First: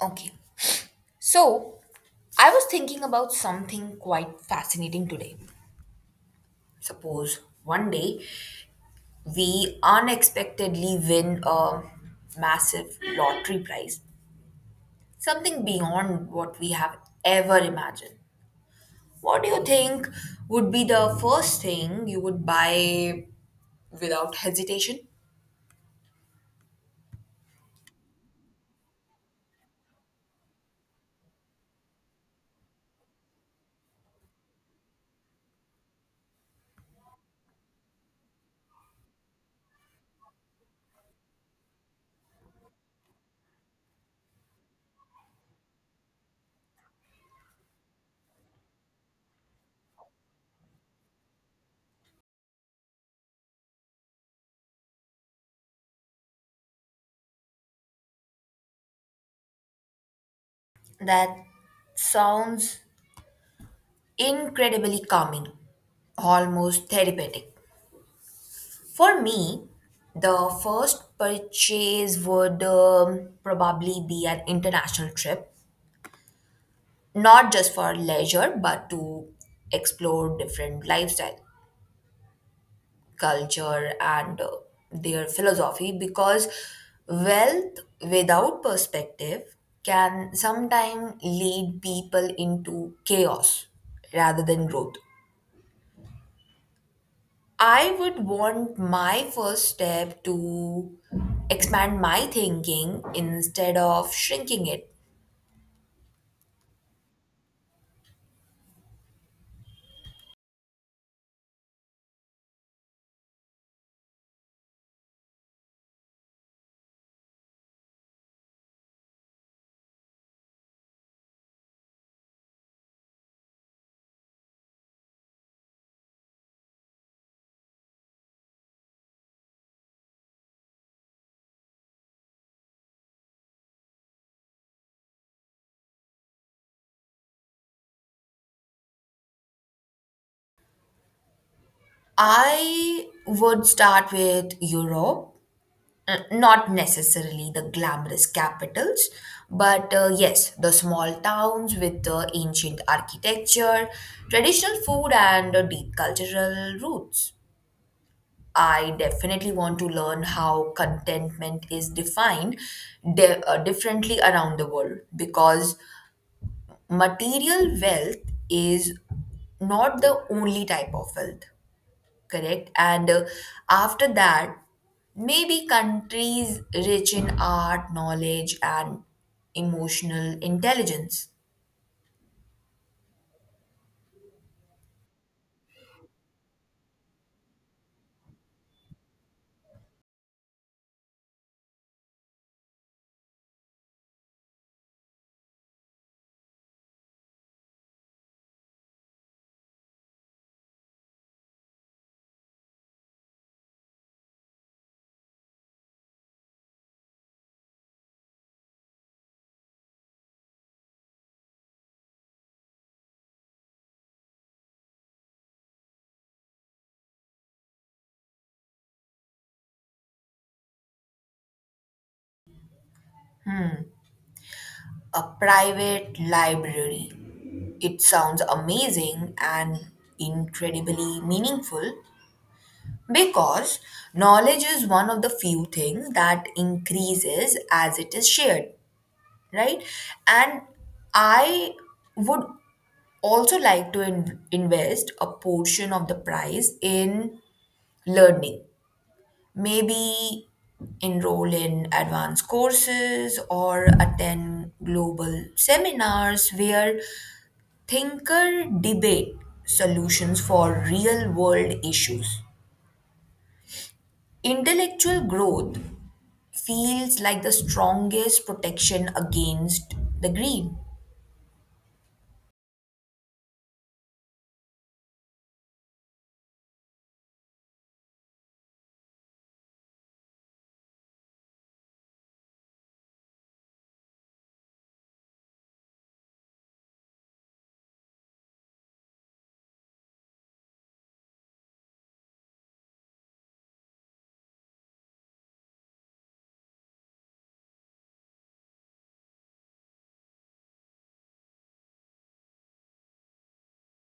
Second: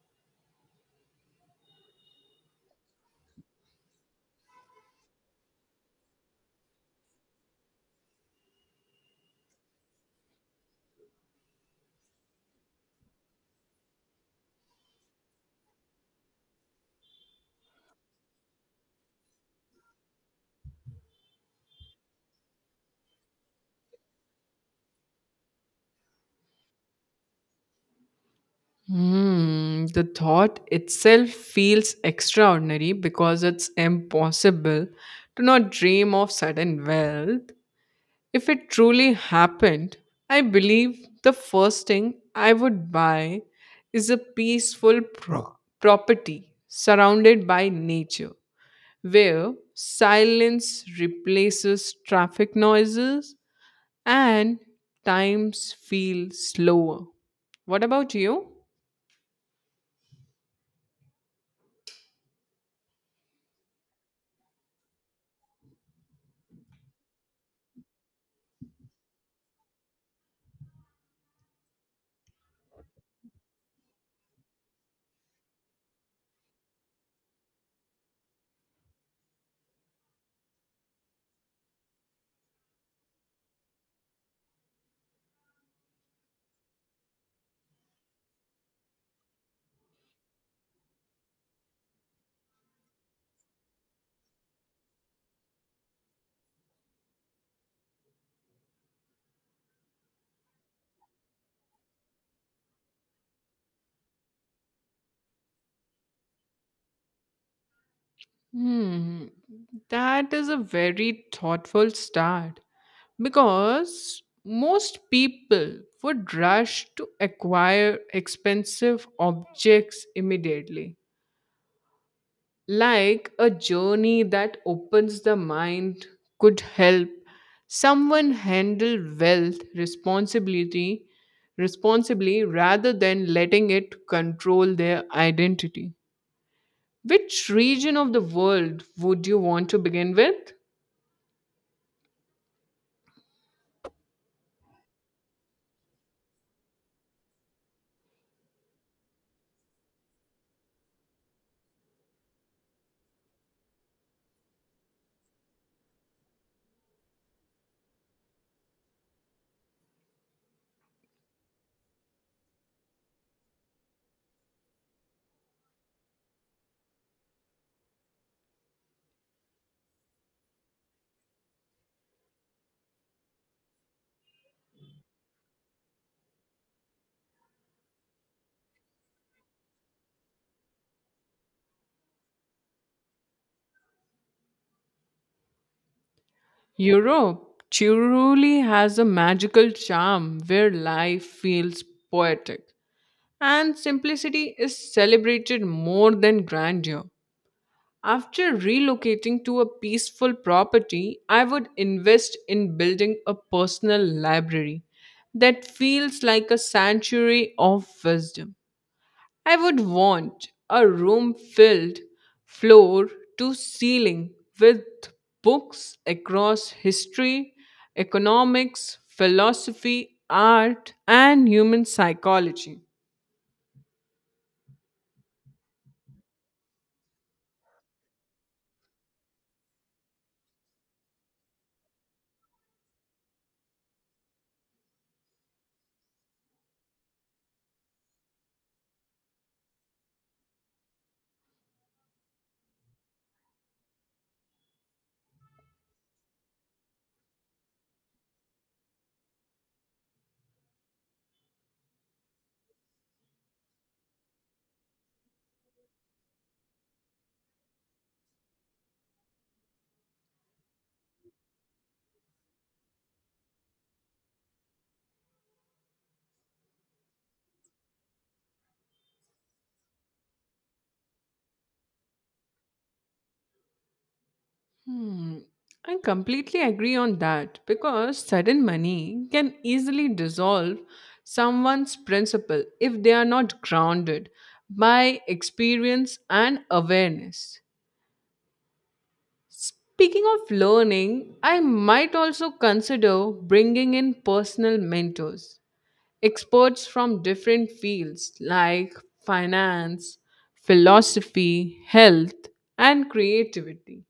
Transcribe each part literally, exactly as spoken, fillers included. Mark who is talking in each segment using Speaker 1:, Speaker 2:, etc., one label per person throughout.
Speaker 1: Okay. So, I was thinking about something quite fascinating today. Suppose one day we unexpectedly win a massive lottery prize, something beyond what we have ever imagined. What do you think would be the first thing you would buy without hesitation?
Speaker 2: Hmm, the thought itself feels extraordinary because it's impossible to not dream of sudden wealth. If it truly happened, I believe the first thing I would buy is a peaceful pro- property surrounded by nature, where silence replaces traffic noises and times feel slower. What about you?
Speaker 1: That sounds incredibly calming, almost therapeutic. For me, the first purchase would um, probably be an international trip, not just for leisure, but to explore different lifestyle, culture, and uh, their philosophy. Because wealth without perspective can sometimes lead people into chaos rather than growth. I would want my first step to expand my thinking instead of shrinking it.
Speaker 2: Hmm, that is a very thoughtful start because most people would rush to acquire expensive objects immediately. Like a journey that opens the mind could help someone handle wealth responsibility responsibly rather than letting it control their identity. Which region of the world would you want to begin with?
Speaker 1: I would start with Europe, uh, not necessarily the glamorous capitals, but uh, yes, the small towns with the ancient architecture, traditional food, and uh, deep cultural roots. I definitely want to learn how contentment is defined di- uh, differently around the world because material wealth is not the only type of wealth, correct? And uh, after that, maybe countries rich in art, knowledge, and emotional intelligence.
Speaker 2: Europe truly has a magical charm where life feels poetic and simplicity is celebrated more than grandeur. After relocating to a peaceful property, I would invest in building a personal library that feels like a sanctuary of wisdom. I would want a room filled floor to ceiling with books across history, economics, philosophy, art, and human psychology.
Speaker 1: A private library. It sounds amazing and incredibly meaningful because knowledge is one of the few things that increases as it is shared, right? And I would also like to in- invest a portion of the price in learning, maybe enroll in advanced courses or attend global seminars where thinker debate solutions for real world issues. Intellectual growth feels like the strongest protection against the greed.
Speaker 2: Hmm, I completely agree on that because sudden money can easily dissolve someone's principle if they are not grounded by experience and awareness. Speaking of learning, I might also consider bringing in personal mentors, experts from different fields like finance, philosophy, health, and creativity.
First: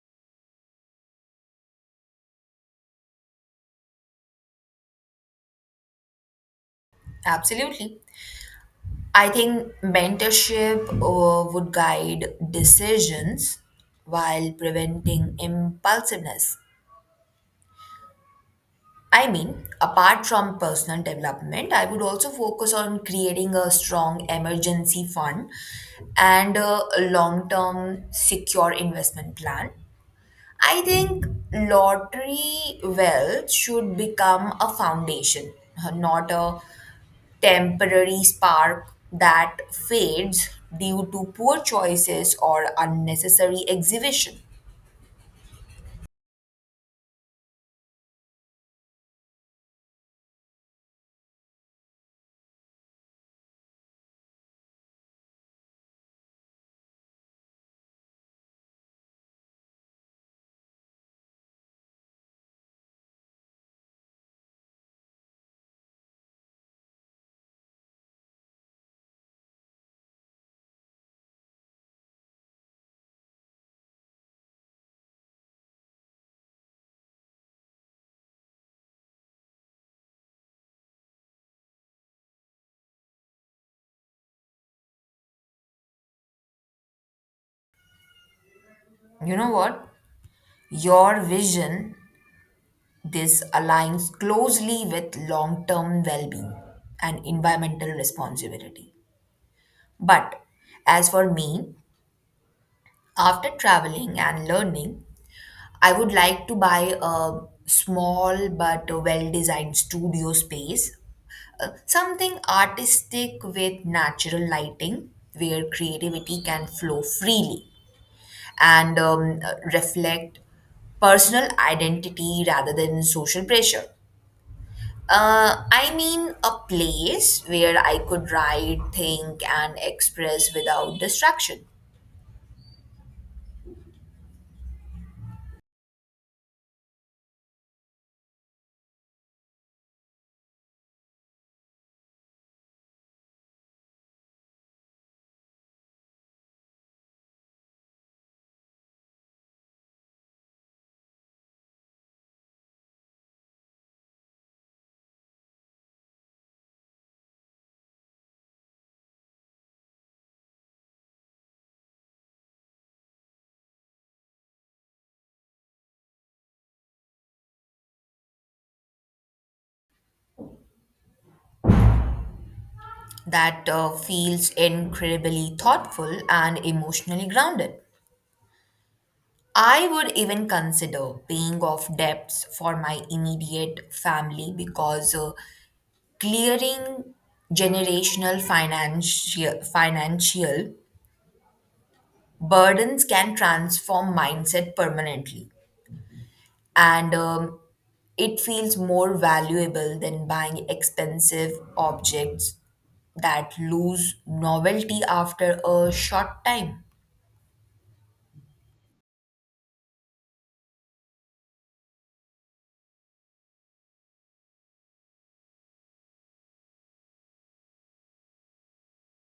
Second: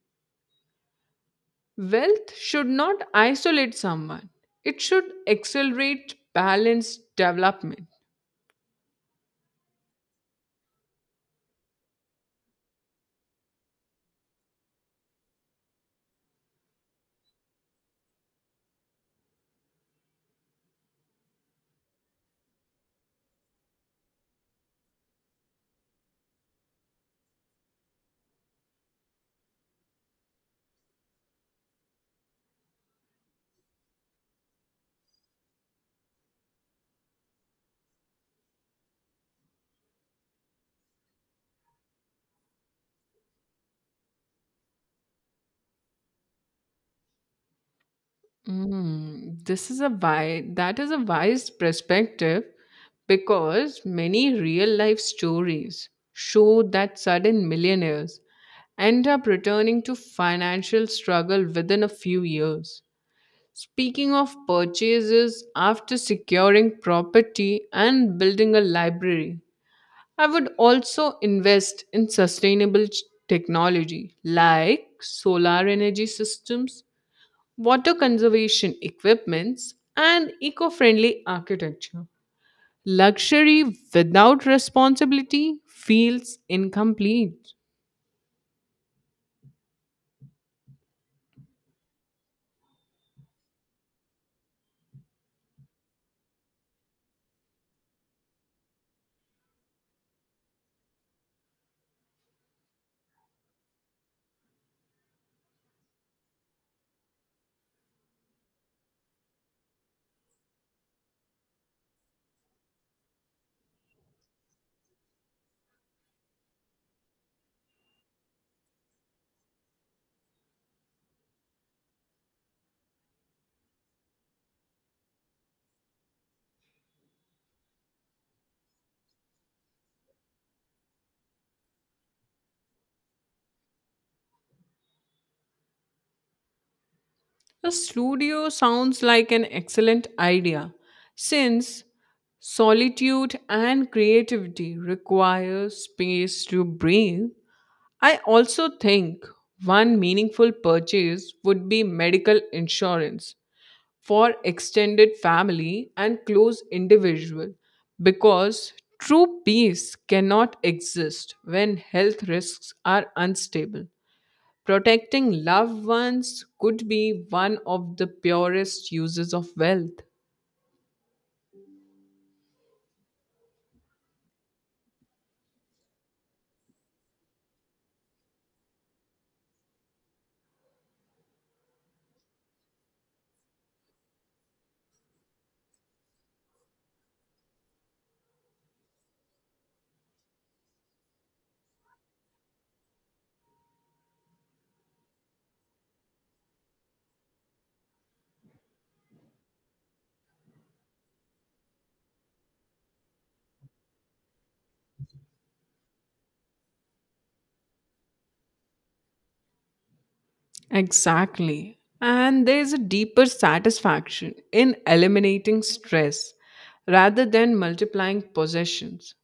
Speaker 2: Wealth should not isolate someone, it should accelerate balanced development.
Speaker 1: Absolutely. I think mentorship uh, would guide decisions while preventing impulsiveness. I mean, apart from personal development, I would also focus on creating a strong emergency fund and a long term secure investment plan. I think lottery wealth should become a foundation, not a temporary spark that fades due to poor choices or unnecessary exhibition.
Speaker 2: Mm, this is a wise, that is a wise perspective because many real life stories show that sudden millionaires end up returning to financial struggle within a few years. Speaking of purchases after securing property and building a library, I would also invest in sustainable ch- technology like solar energy systems, water conservation equipments, and eco friendly architecture. Luxury without responsibility feels incomplete.
Speaker 1: You know what? Your vision, this aligns closely with long term well being and environmental responsibility. But as for me, after traveling and learning, I would like to buy a small but well designed studio space, uh, something artistic with natural lighting where creativity can flow freely and um, uh, reflect personal identity rather than social pressure. Uh, I mean, a place where I could write, think, and express without distraction.
Speaker 2: A studio sounds like an excellent idea since solitude and creativity require space to breathe. I also think one meaningful purchase would be medical insurance for extended family and close individual because true peace cannot exist when health risks are unstable, protecting loved ones could be one of the purest uses of wealth.
Speaker 1: That uh, feels incredibly thoughtful and emotionally grounded. I would even consider paying off debts for my immediate family because uh, clearing generational financial financial burdens can transform mindset permanently, and um, it feels more valuable than buying expensive objects that lose novelty after a short time.
Speaker 2: Exactly. And there's a deeper satisfaction in eliminating stress rather than multiplying possessions.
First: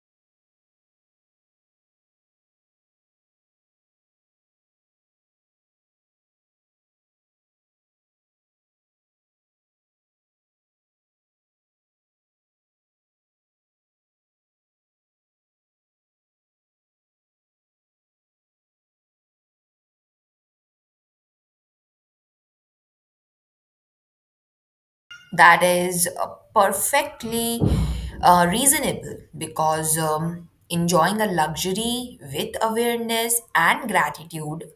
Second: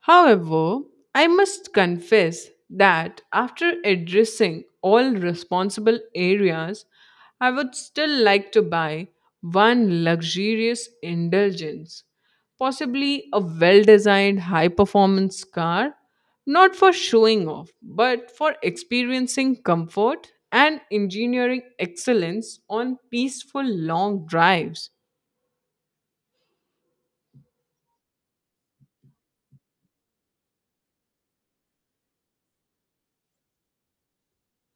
Speaker 2: However, I must confess that after addressing all responsible areas, I would still like to buy one luxurious indulgence, possibly a well designed high performance car, not for showing off, but for experiencing comfort and engineering excellence on peaceful long drives.
Speaker 1: That is uh, perfectly uh, reasonable because um, enjoying a luxury with awareness and gratitude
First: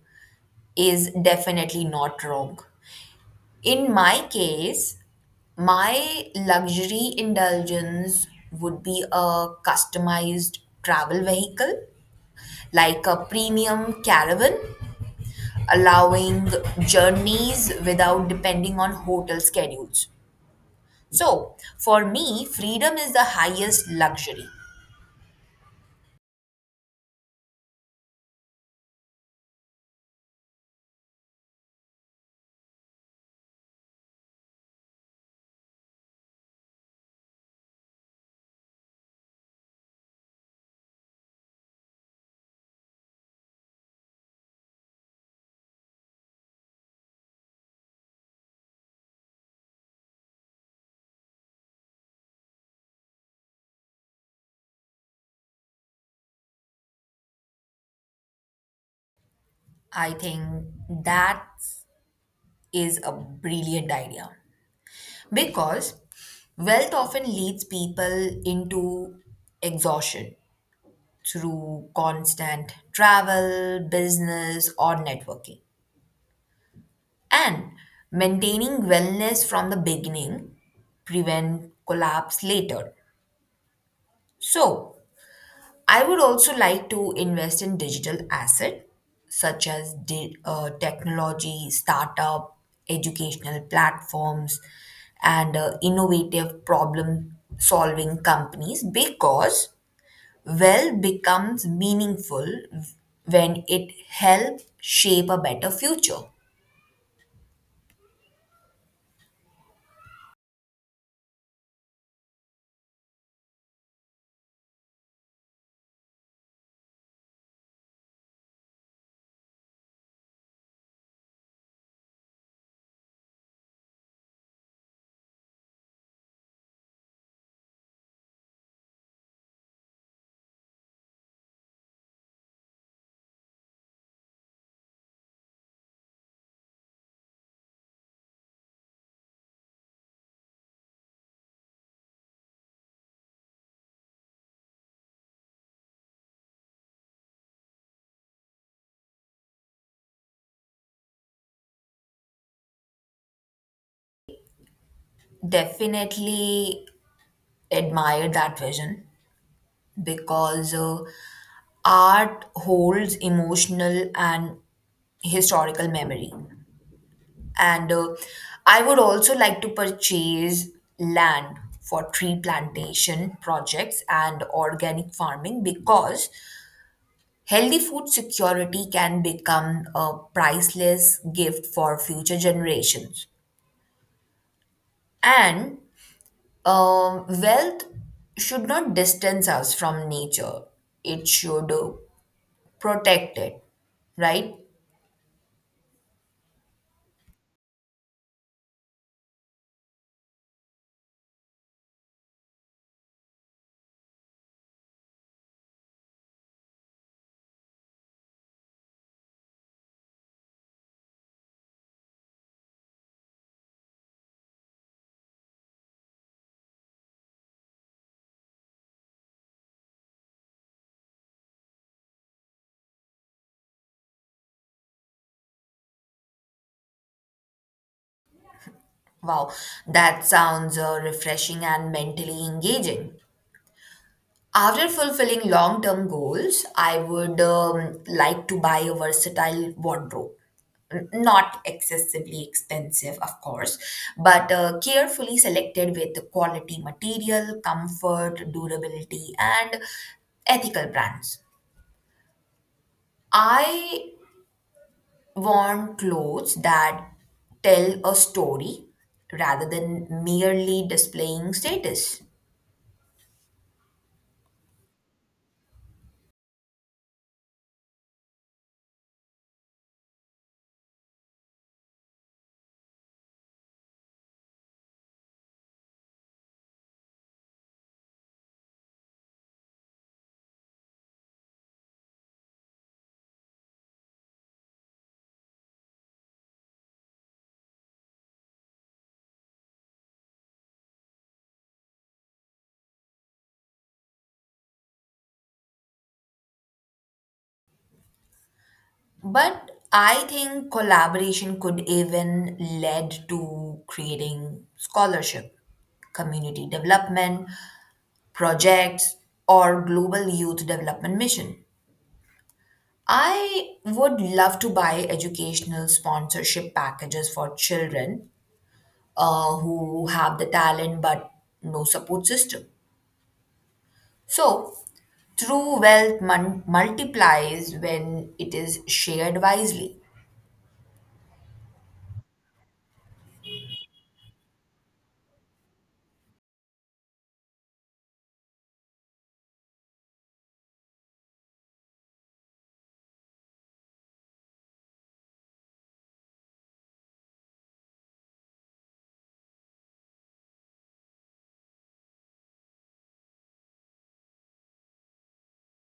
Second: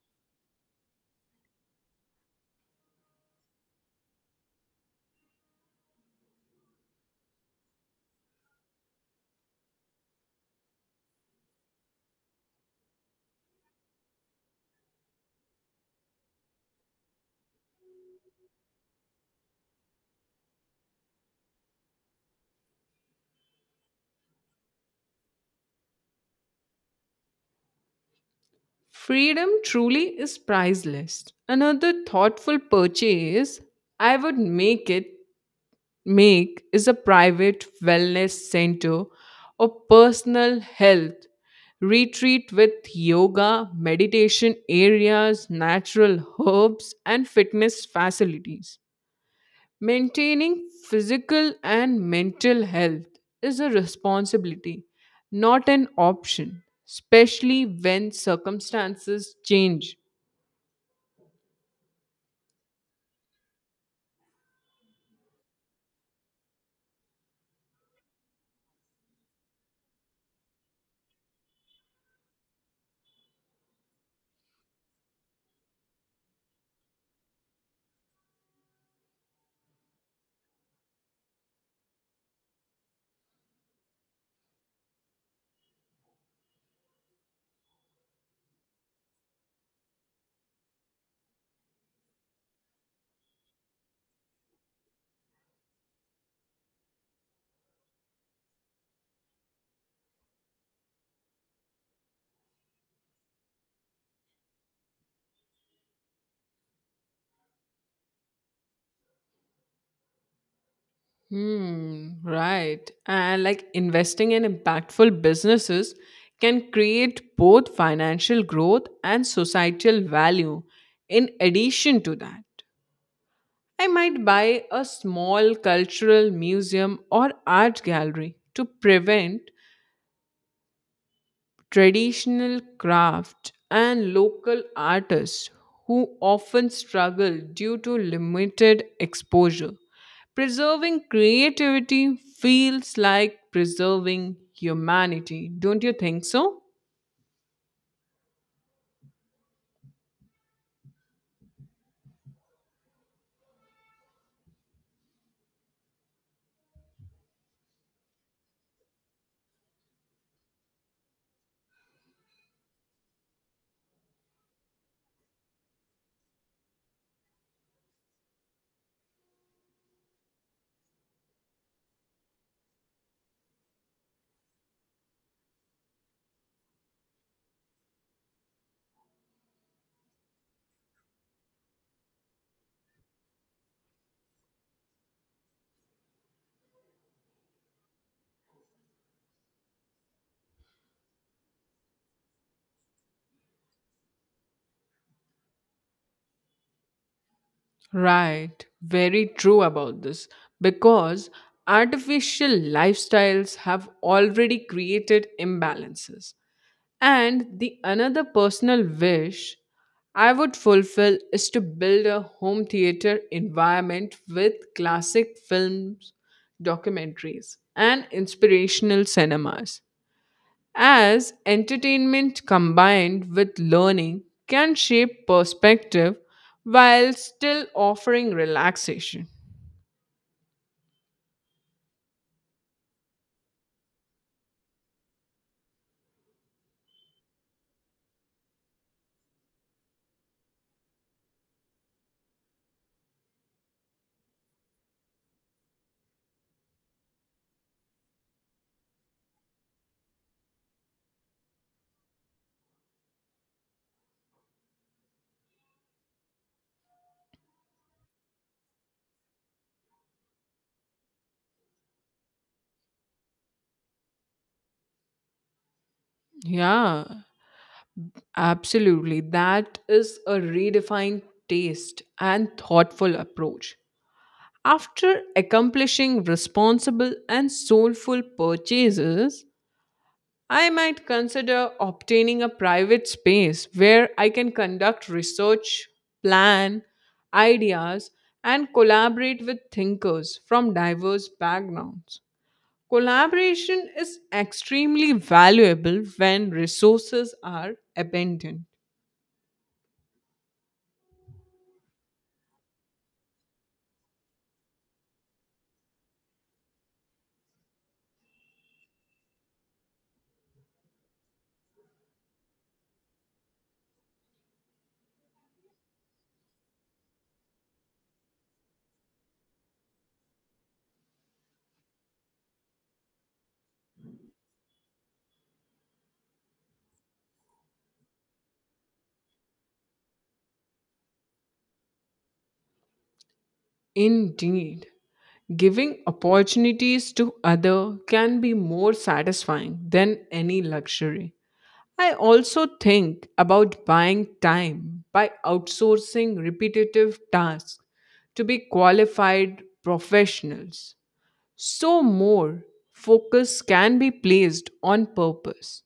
Speaker 1: is definitely not wrong. In my case, my luxury indulgence would be a customized travel vehicle, like a premium caravan, allowing journeys without depending on hotel schedules. So, for me, freedom is the highest luxury.
Speaker 2: Freedom truly is priceless. Another thoughtful purchase I would make it make is a private wellness center or personal health retreat with yoga, meditation areas, natural herbs and fitness facilities. Maintaining physical and mental health is a responsibility, not an option, especially when circumstances change.
Speaker 1: I think that is a brilliant idea because wealth often leads people into exhaustion through constant travel, business, or networking. And maintaining wellness from the beginning prevent collapse later. So, I would also like to invest in digital asset such as di- uh, technology, startup, educational platforms, and uh, innovative problem solving companies because wealth becomes meaningful when it helps shape a better future.
Speaker 2: Hmm, right. And like investing in impactful businesses can create both financial growth and societal value. In addition to that, I might buy a small cultural museum or art gallery to prevent traditional craft and local artists who often struggle due to limited exposure. Preserving creativity feels like preserving humanity, don't you think so?
Speaker 1: Definitely admire that vision because uh, art holds emotional and historical memory. And uh, I would also like to purchase land for tree plantation projects and organic farming because healthy food security can become a priceless gift for future generations. And um, wealth should not distance us from nature, it should uh, protect it, right?
Speaker 2: Right, very true about this because artificial lifestyles have already created imbalances. And the another personal wish I would fulfill is to build a home theater environment with classic films, documentaries, and inspirational cinemas. As entertainment combined with learning can shape perspective while still offering relaxation.
Speaker 1: Wow, that sounds uh, refreshing and mentally engaging. After fulfilling long term goals, I would um, like to buy a versatile wardrobe. N- Not excessively expensive, of course, but uh, carefully selected with the quality material, comfort, durability, and ethical brands. I want clothes that tell a story rather than merely displaying status.
Speaker 2: Yeah, absolutely. That is a redefined taste and thoughtful approach. After accomplishing responsible and soulful purchases, I might consider obtaining a private space where I can conduct research, plan ideas, and collaborate with thinkers from diverse backgrounds. Collaboration is extremely valuable when resources are abundant.
Speaker 1: But I think collaboration could even lead to creating scholarship, community development projects, or global youth development mission. I would love to buy educational sponsorship packages for children uh, who have the talent but no support system. So, true wealth mun- multiplies when it is shared wisely.
Speaker 2: Indeed. Giving opportunities to other can be more satisfying than any luxury. I also think about buying time by outsourcing repetitive tasks to be qualified professionals. So more focus can be placed on purpose,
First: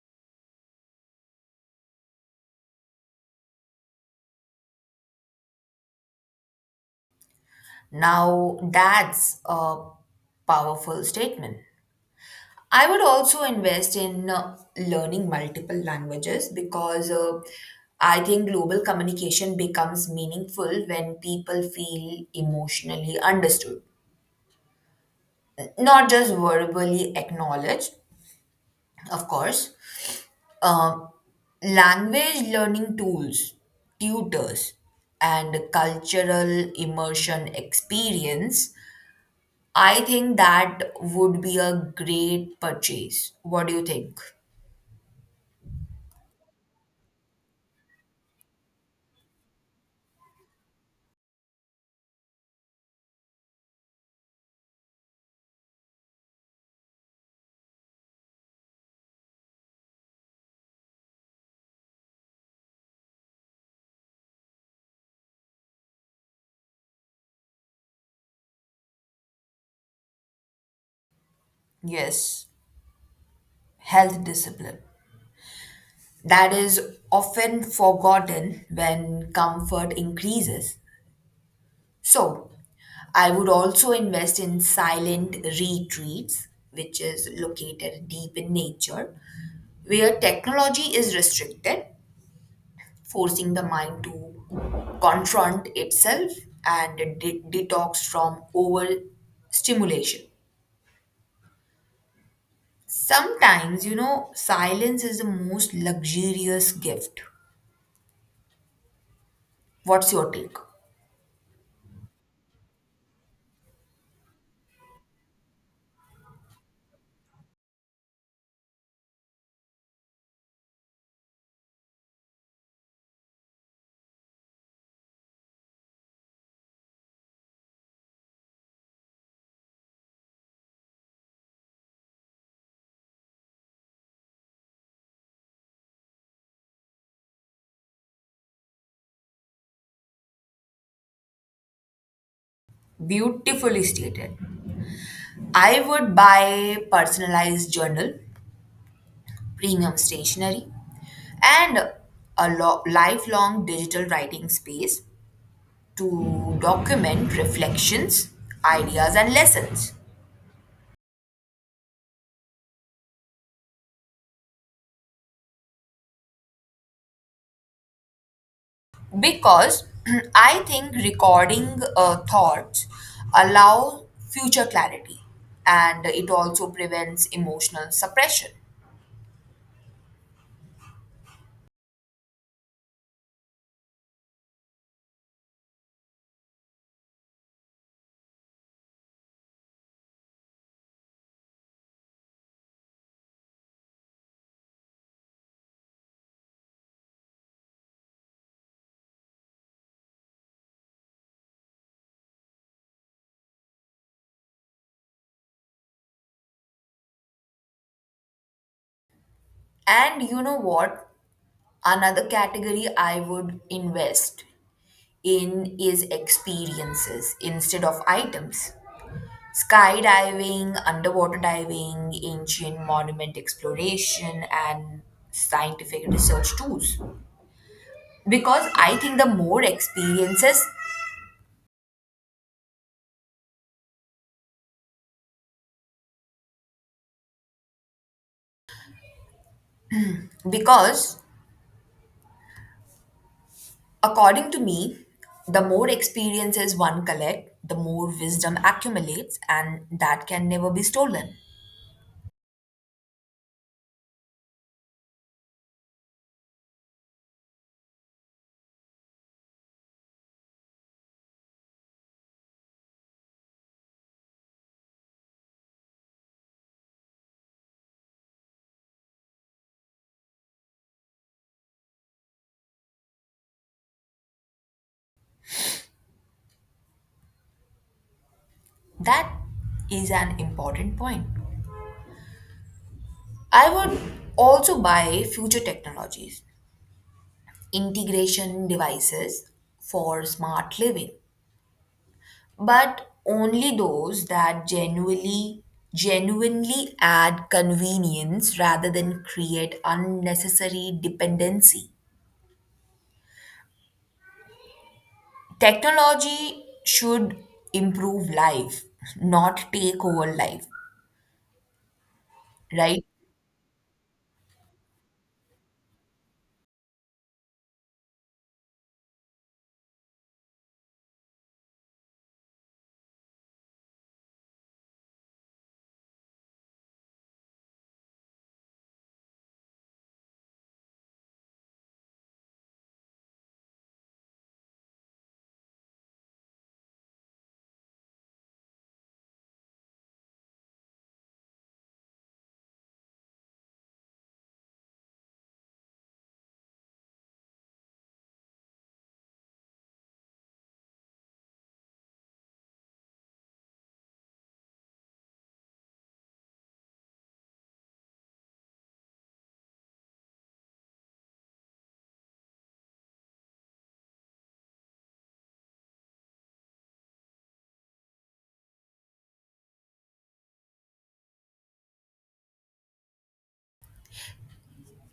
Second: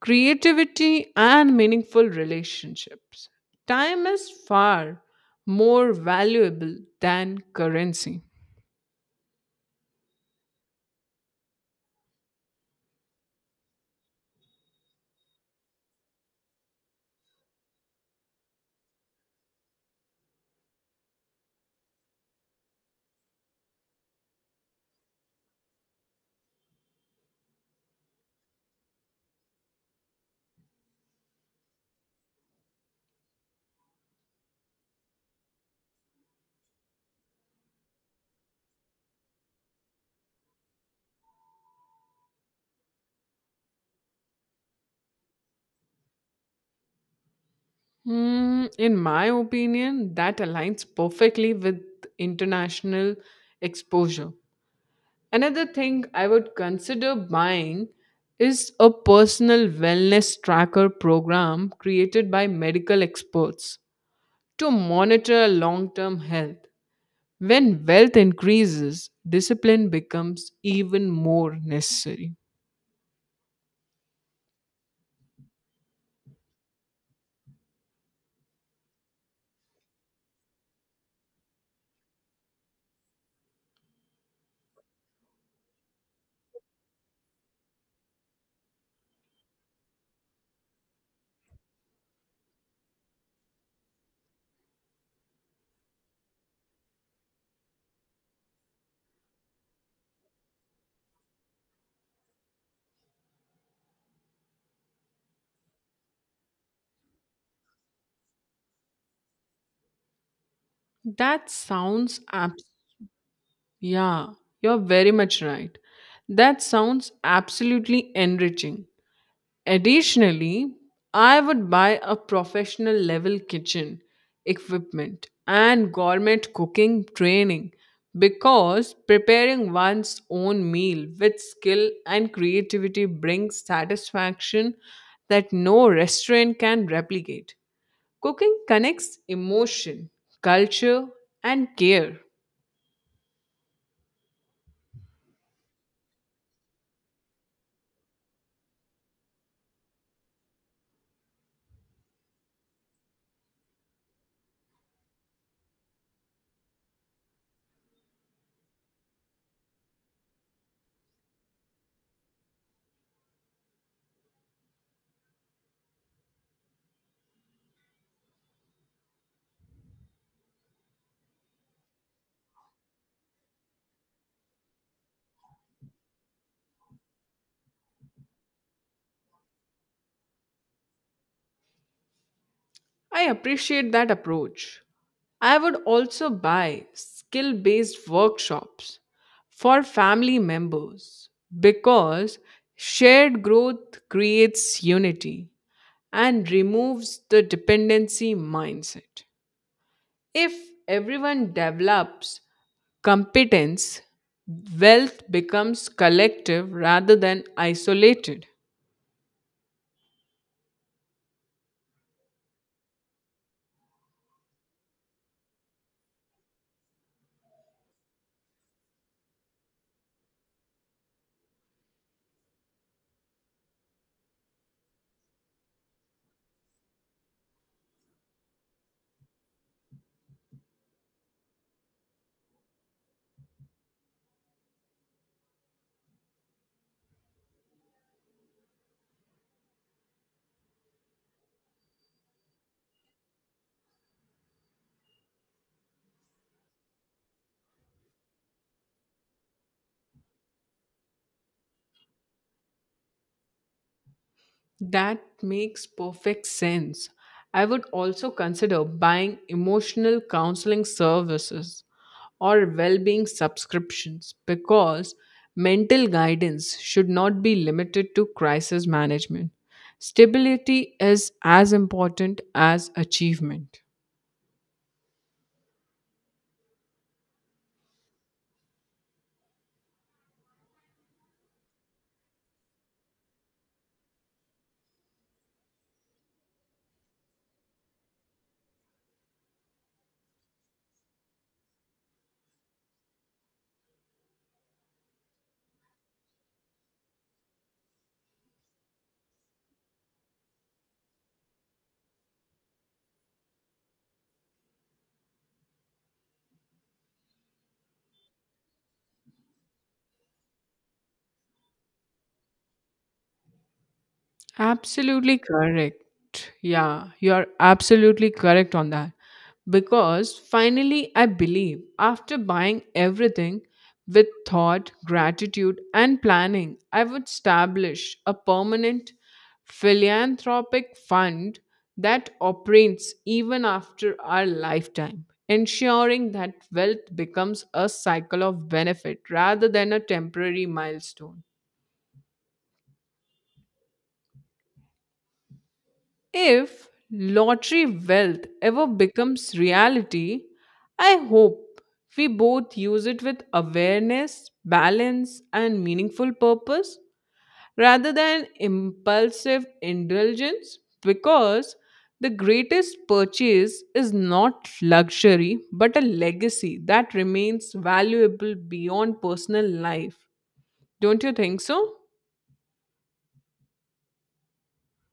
Speaker 2: creativity and meaningful relationships. Time is far more valuable than currency.
Speaker 1: Now, that's a powerful statement. I would also invest in uh, learning multiple languages because uh, I think global communication becomes meaningful when people feel emotionally understood, not just verbally acknowledged, of course. Um, language learning tools, tutors, and cultural immersion experience. I think that would be a great purchase. What do you think?
Speaker 2: Hmm, in my opinion, that aligns perfectly with international exposure. Another thing I would consider buying is a personal wellness tracker program created by medical experts to monitor long term health. When wealth increases, discipline becomes even more necessary.
Speaker 1: Yes, health discipline. That is often forgotten when comfort increases. So, I would also invest in silent retreats, which is located deep in nature, where technology is restricted, forcing the mind to confront itself and de- detox from overstimulation. Sometimes, you know, silence is the most luxurious gift. What's your take?
Speaker 2: That sounds Yeah, you're very much right. That sounds absolutely enriching. Additionally, I would buy a professional level kitchen equipment and gourmet cooking training because preparing one's own meal with skill and creativity brings satisfaction that no restaurant can replicate. Cooking connects emotion, culture, and care.
Speaker 1: Beautifully stated. I would buy personalized journal, premium stationery, and a lo- lifelong digital writing space to document reflections, ideas, and lessons, because I think recording uh, thoughts allow future clarity and it also prevents emotional suppression.
Speaker 2: I appreciate that approach. I would also buy skill based workshops for family members because shared growth creates unity and removes the dependency mindset. If everyone develops competence, wealth becomes collective rather than isolated.
Speaker 1: And you know what? Another category I would invest in is experiences instead of items. Skydiving, underwater diving, ancient monument exploration, and scientific research tools. Because I think the more experiences, because according to me, the more experiences one collect, the more wisdom accumulates, and that can never be stolen.
Speaker 2: That makes perfect sense. I would also consider buying emotional counseling services or well being subscriptions because mental guidance should not be limited to crisis management. Stability is as important as achievement.
Speaker 1: That is an important point. I would also buy future technologies, integration devices for smart living, but only those that genuinely genuinely add convenience rather than create unnecessary dependency. Technology should improve life, not take over life, right?
Speaker 2: Absolutely correct. Yeah, you are absolutely correct on that. Because finally, I believe after buying everything with thought, gratitude, and planning, I would establish a permanent philanthropic fund that operates even after our lifetime, ensuring that wealth becomes a cycle of benefit rather than a temporary milestone. If lottery wealth ever becomes reality, I hope we both use it with awareness, balance, and meaningful purpose rather than impulsive indulgence because the greatest purchase is not luxury but a legacy that remains valuable beyond personal life. Don't you think so?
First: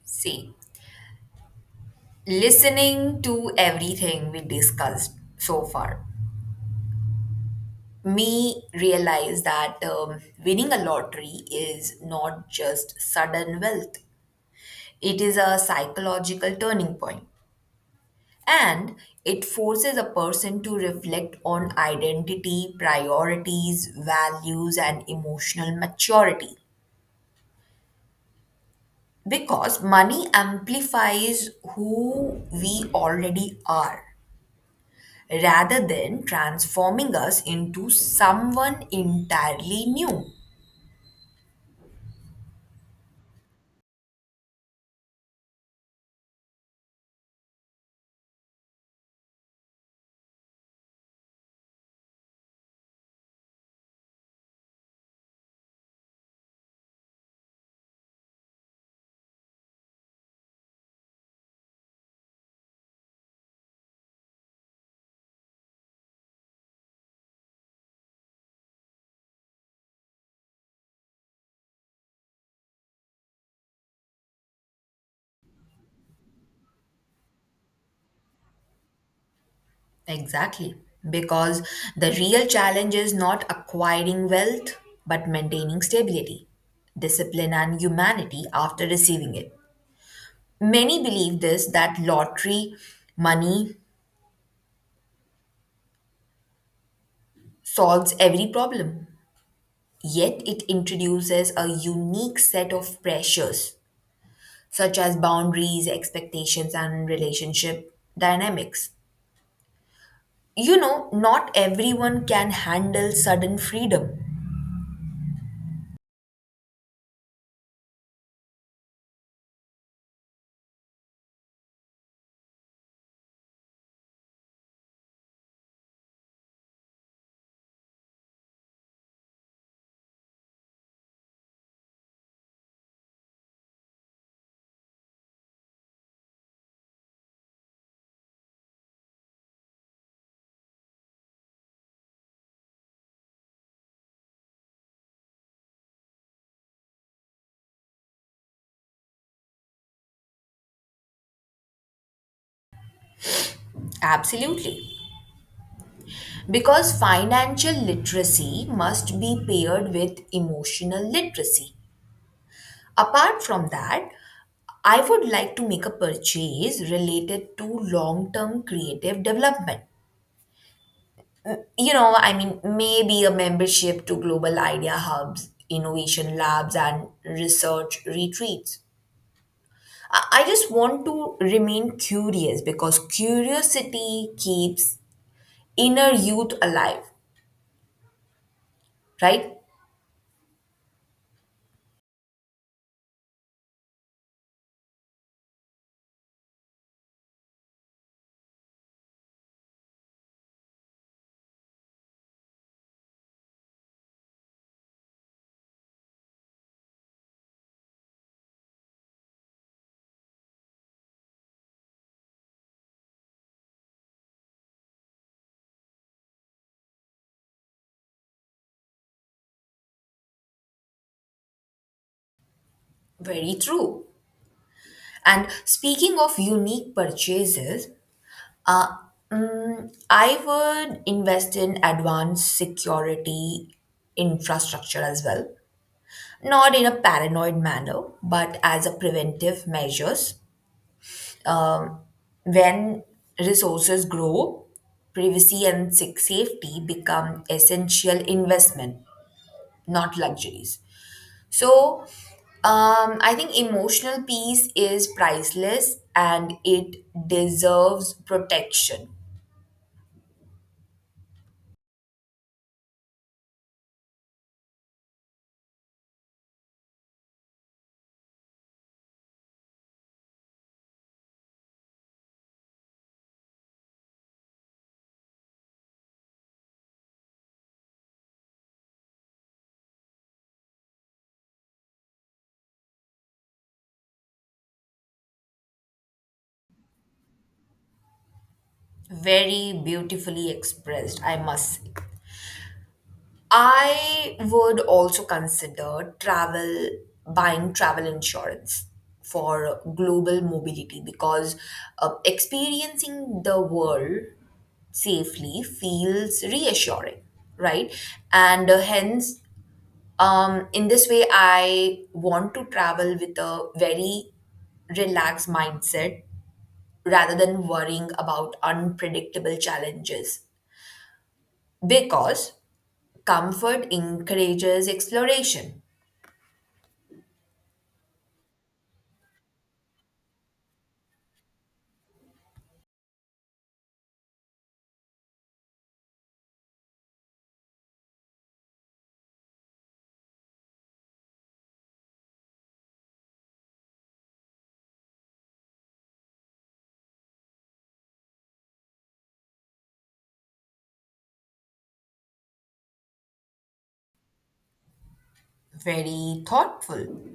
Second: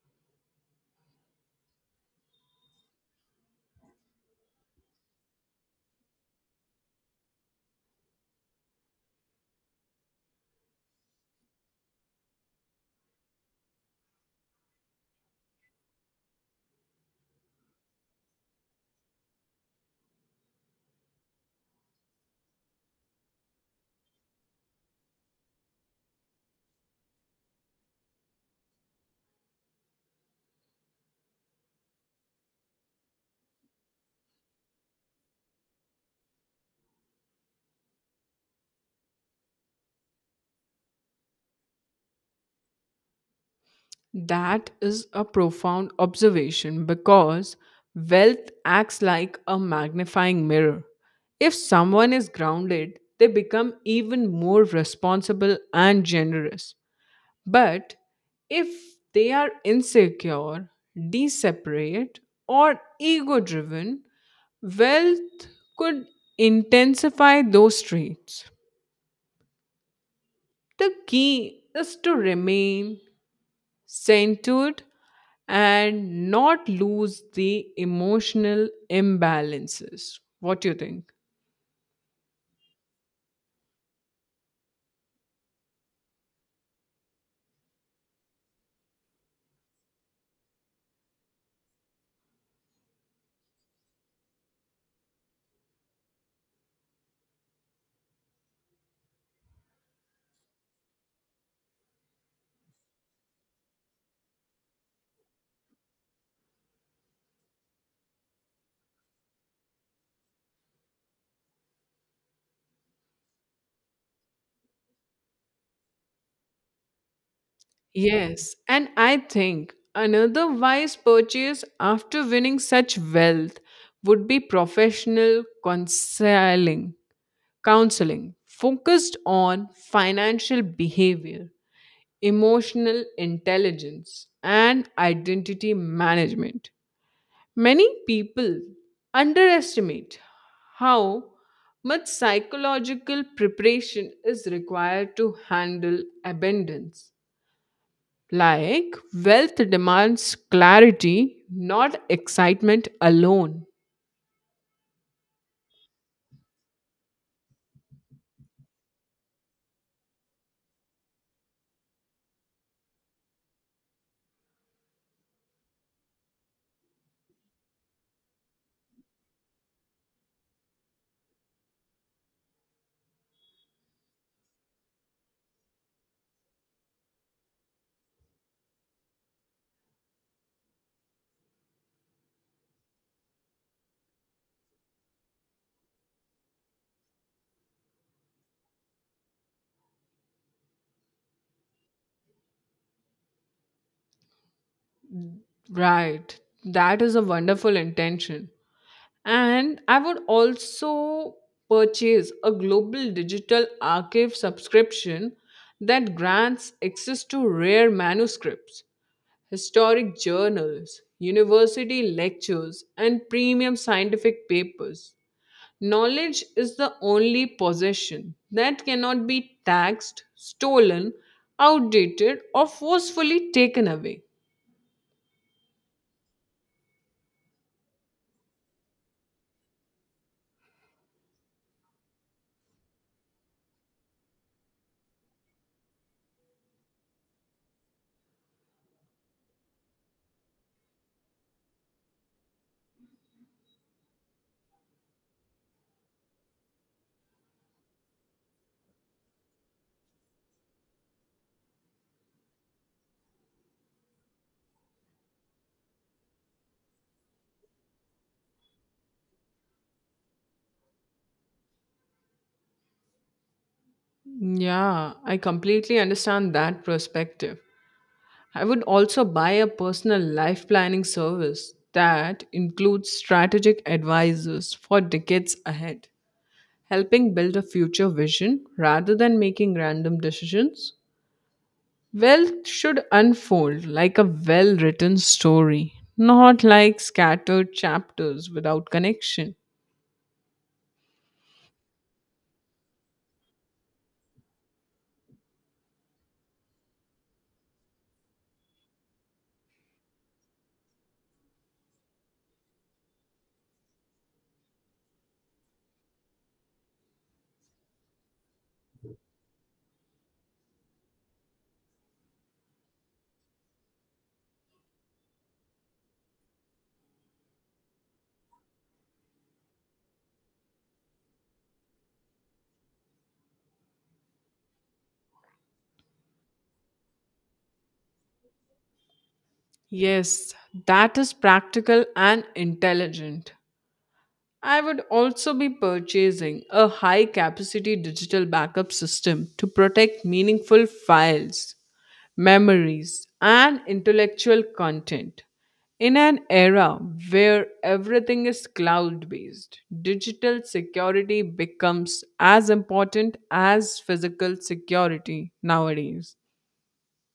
Speaker 1: See, listening to everything we discussed so far, me realize that um, winning a lottery is not just sudden wealth. It is a psychological turning point, and it forces a person to reflect on identity, priorities, values, and emotional maturity. Because money amplifies who we already are rather than transforming us into someone entirely new.
Speaker 2: That is a profound observation because wealth acts like a magnifying mirror. If someone is grounded, they become even more responsible and generous. But if they are insecure, deseparate, or ego driven, wealth could intensify those traits. The key is to remain centered and not lose the emotional imbalances. What do you
Speaker 1: Exactly.
Speaker 2: think?
Speaker 1: Because the real challenge is not acquiring wealth but maintaining stability, discipline, and humanity after receiving it. Many believe this that lottery money solves every problem, yet, it introduces a unique set of pressures such as boundaries, expectations, and relationship dynamics. You know, not everyone can handle sudden freedom.
Speaker 2: Yes, and I think another wise purchase after winning such wealth would be professional counseling, counseling focused on financial behavior, emotional intelligence, and identity management. Many people underestimate how much psychological preparation is required to handle abundance. Like, wealth demands clarity, not excitement alone.
Speaker 1: Absolutely. Because financial literacy must be paired with emotional literacy. Apart from that, I would like to make a purchase related to long term creative development. You know, I mean, maybe a membership to global idea hubs, innovation labs, and research retreats. I I just want to remain curious because curiosity keeps inner youth alive, right?
Speaker 2: Right. That is a wonderful intention. And I would also purchase a global digital archive subscription that grants access to rare manuscripts, historic journals, university lectures, and premium scientific papers. Knowledge is the only possession that cannot be taxed, stolen, outdated, or forcefully
Speaker 1: Very
Speaker 2: taken
Speaker 1: true.
Speaker 2: away.
Speaker 1: And speaking of unique purchases, uh, mm, I would invest in advanced security infrastructure as well. Not in a paranoid manner, but as a preventive measures. Um, When resources grow, privacy and sa- safety become essential investment, not luxuries. So, um, I think emotional peace is priceless and it deserves protection.
Speaker 2: Yeah, I completely understand that perspective. I would also buy a personal life planning service that includes strategic advisors for decades ahead, helping build a future vision rather than making random decisions. Wealth should unfold like a well written story, not like scattered chapters without connection.
Speaker 1: Very beautifully expressed, I must say. I would also consider travel, buying travel insurance for global mobility because uh, experiencing the world safely feels reassuring, right? And uh, hence, um, in this way, I want to travel with a very relaxed mindset rather than worrying about unpredictable challenges because comfort encourages exploration.
Speaker 2: Yes, that is practical and intelligent. I would also be purchasing a high capacity digital backup system to protect meaningful files, memories, and intellectual content. In an era where everything is cloud based, digital security becomes as important as physical security nowadays.
Speaker 1: Very thoughtful.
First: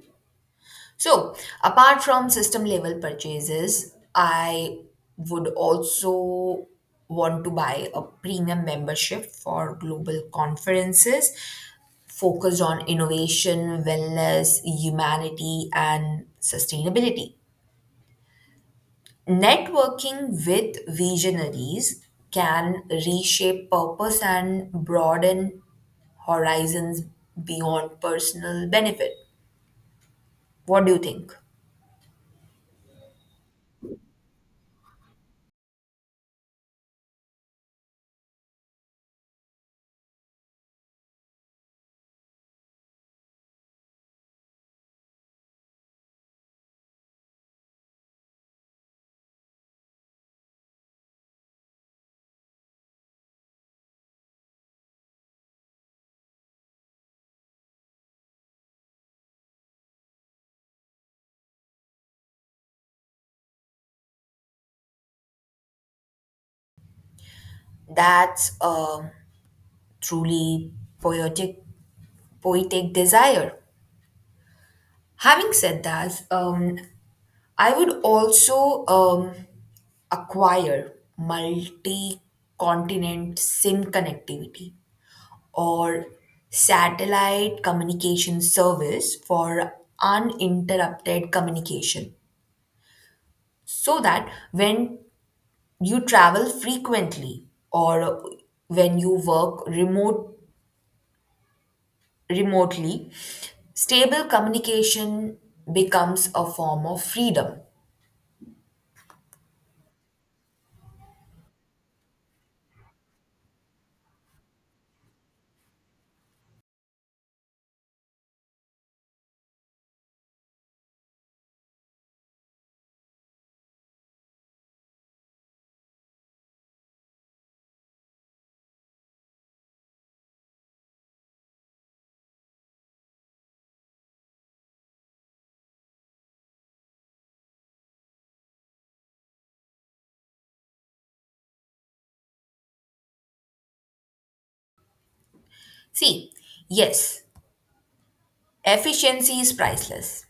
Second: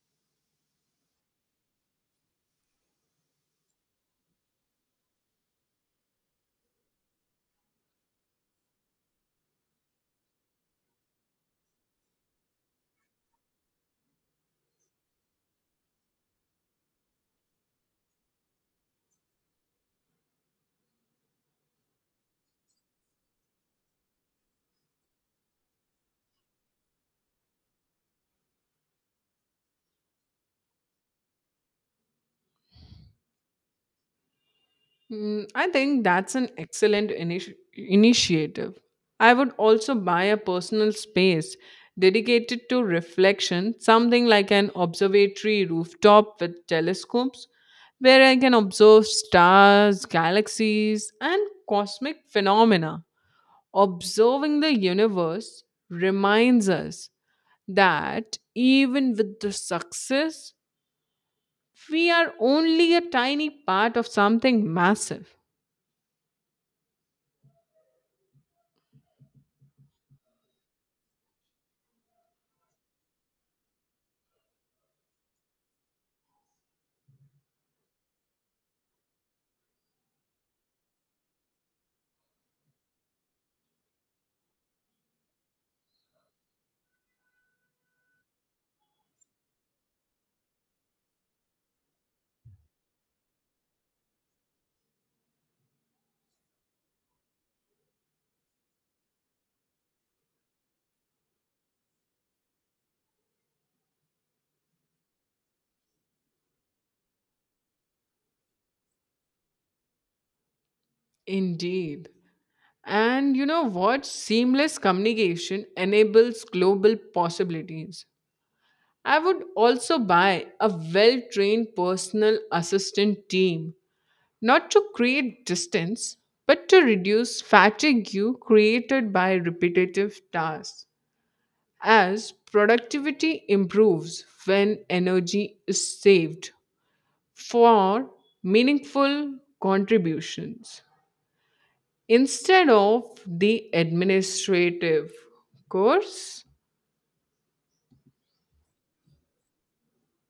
Speaker 1: So, apart from system level purchases, I would also want to buy a premium membership for global conferences focused on innovation, wellness, humanity, and sustainability. Networking with visionaries can reshape purpose and broaden horizons beyond personal benefit. What do you think?
Speaker 2: Mm, I think that's an excellent initi- initiative. I would also buy a personal space dedicated to reflection, something like an observatory rooftop with telescopes, where I can observe stars, galaxies, and cosmic phenomena. Observing the universe reminds us that even with the success, we are only a tiny part of something massive.
Speaker 1: That's a truly poetic, poetic desire. Having said that, um, I would also um, acquire multi-continent SIM connectivity or satellite communication service for uninterrupted communication, so that when you travel frequently or when you work remote remotely, stable communication becomes a form of freedom.
Speaker 2: Indeed. And you know what? Seamless communication enables global possibilities. I would also buy a well trained personal assistant team, not to create distance, but to reduce fatigue created by repetitive tasks, as productivity improves when energy is saved for meaningful contributions, instead of the administrative
Speaker 1: See,
Speaker 2: course.
Speaker 1: yes, efficiency is priceless,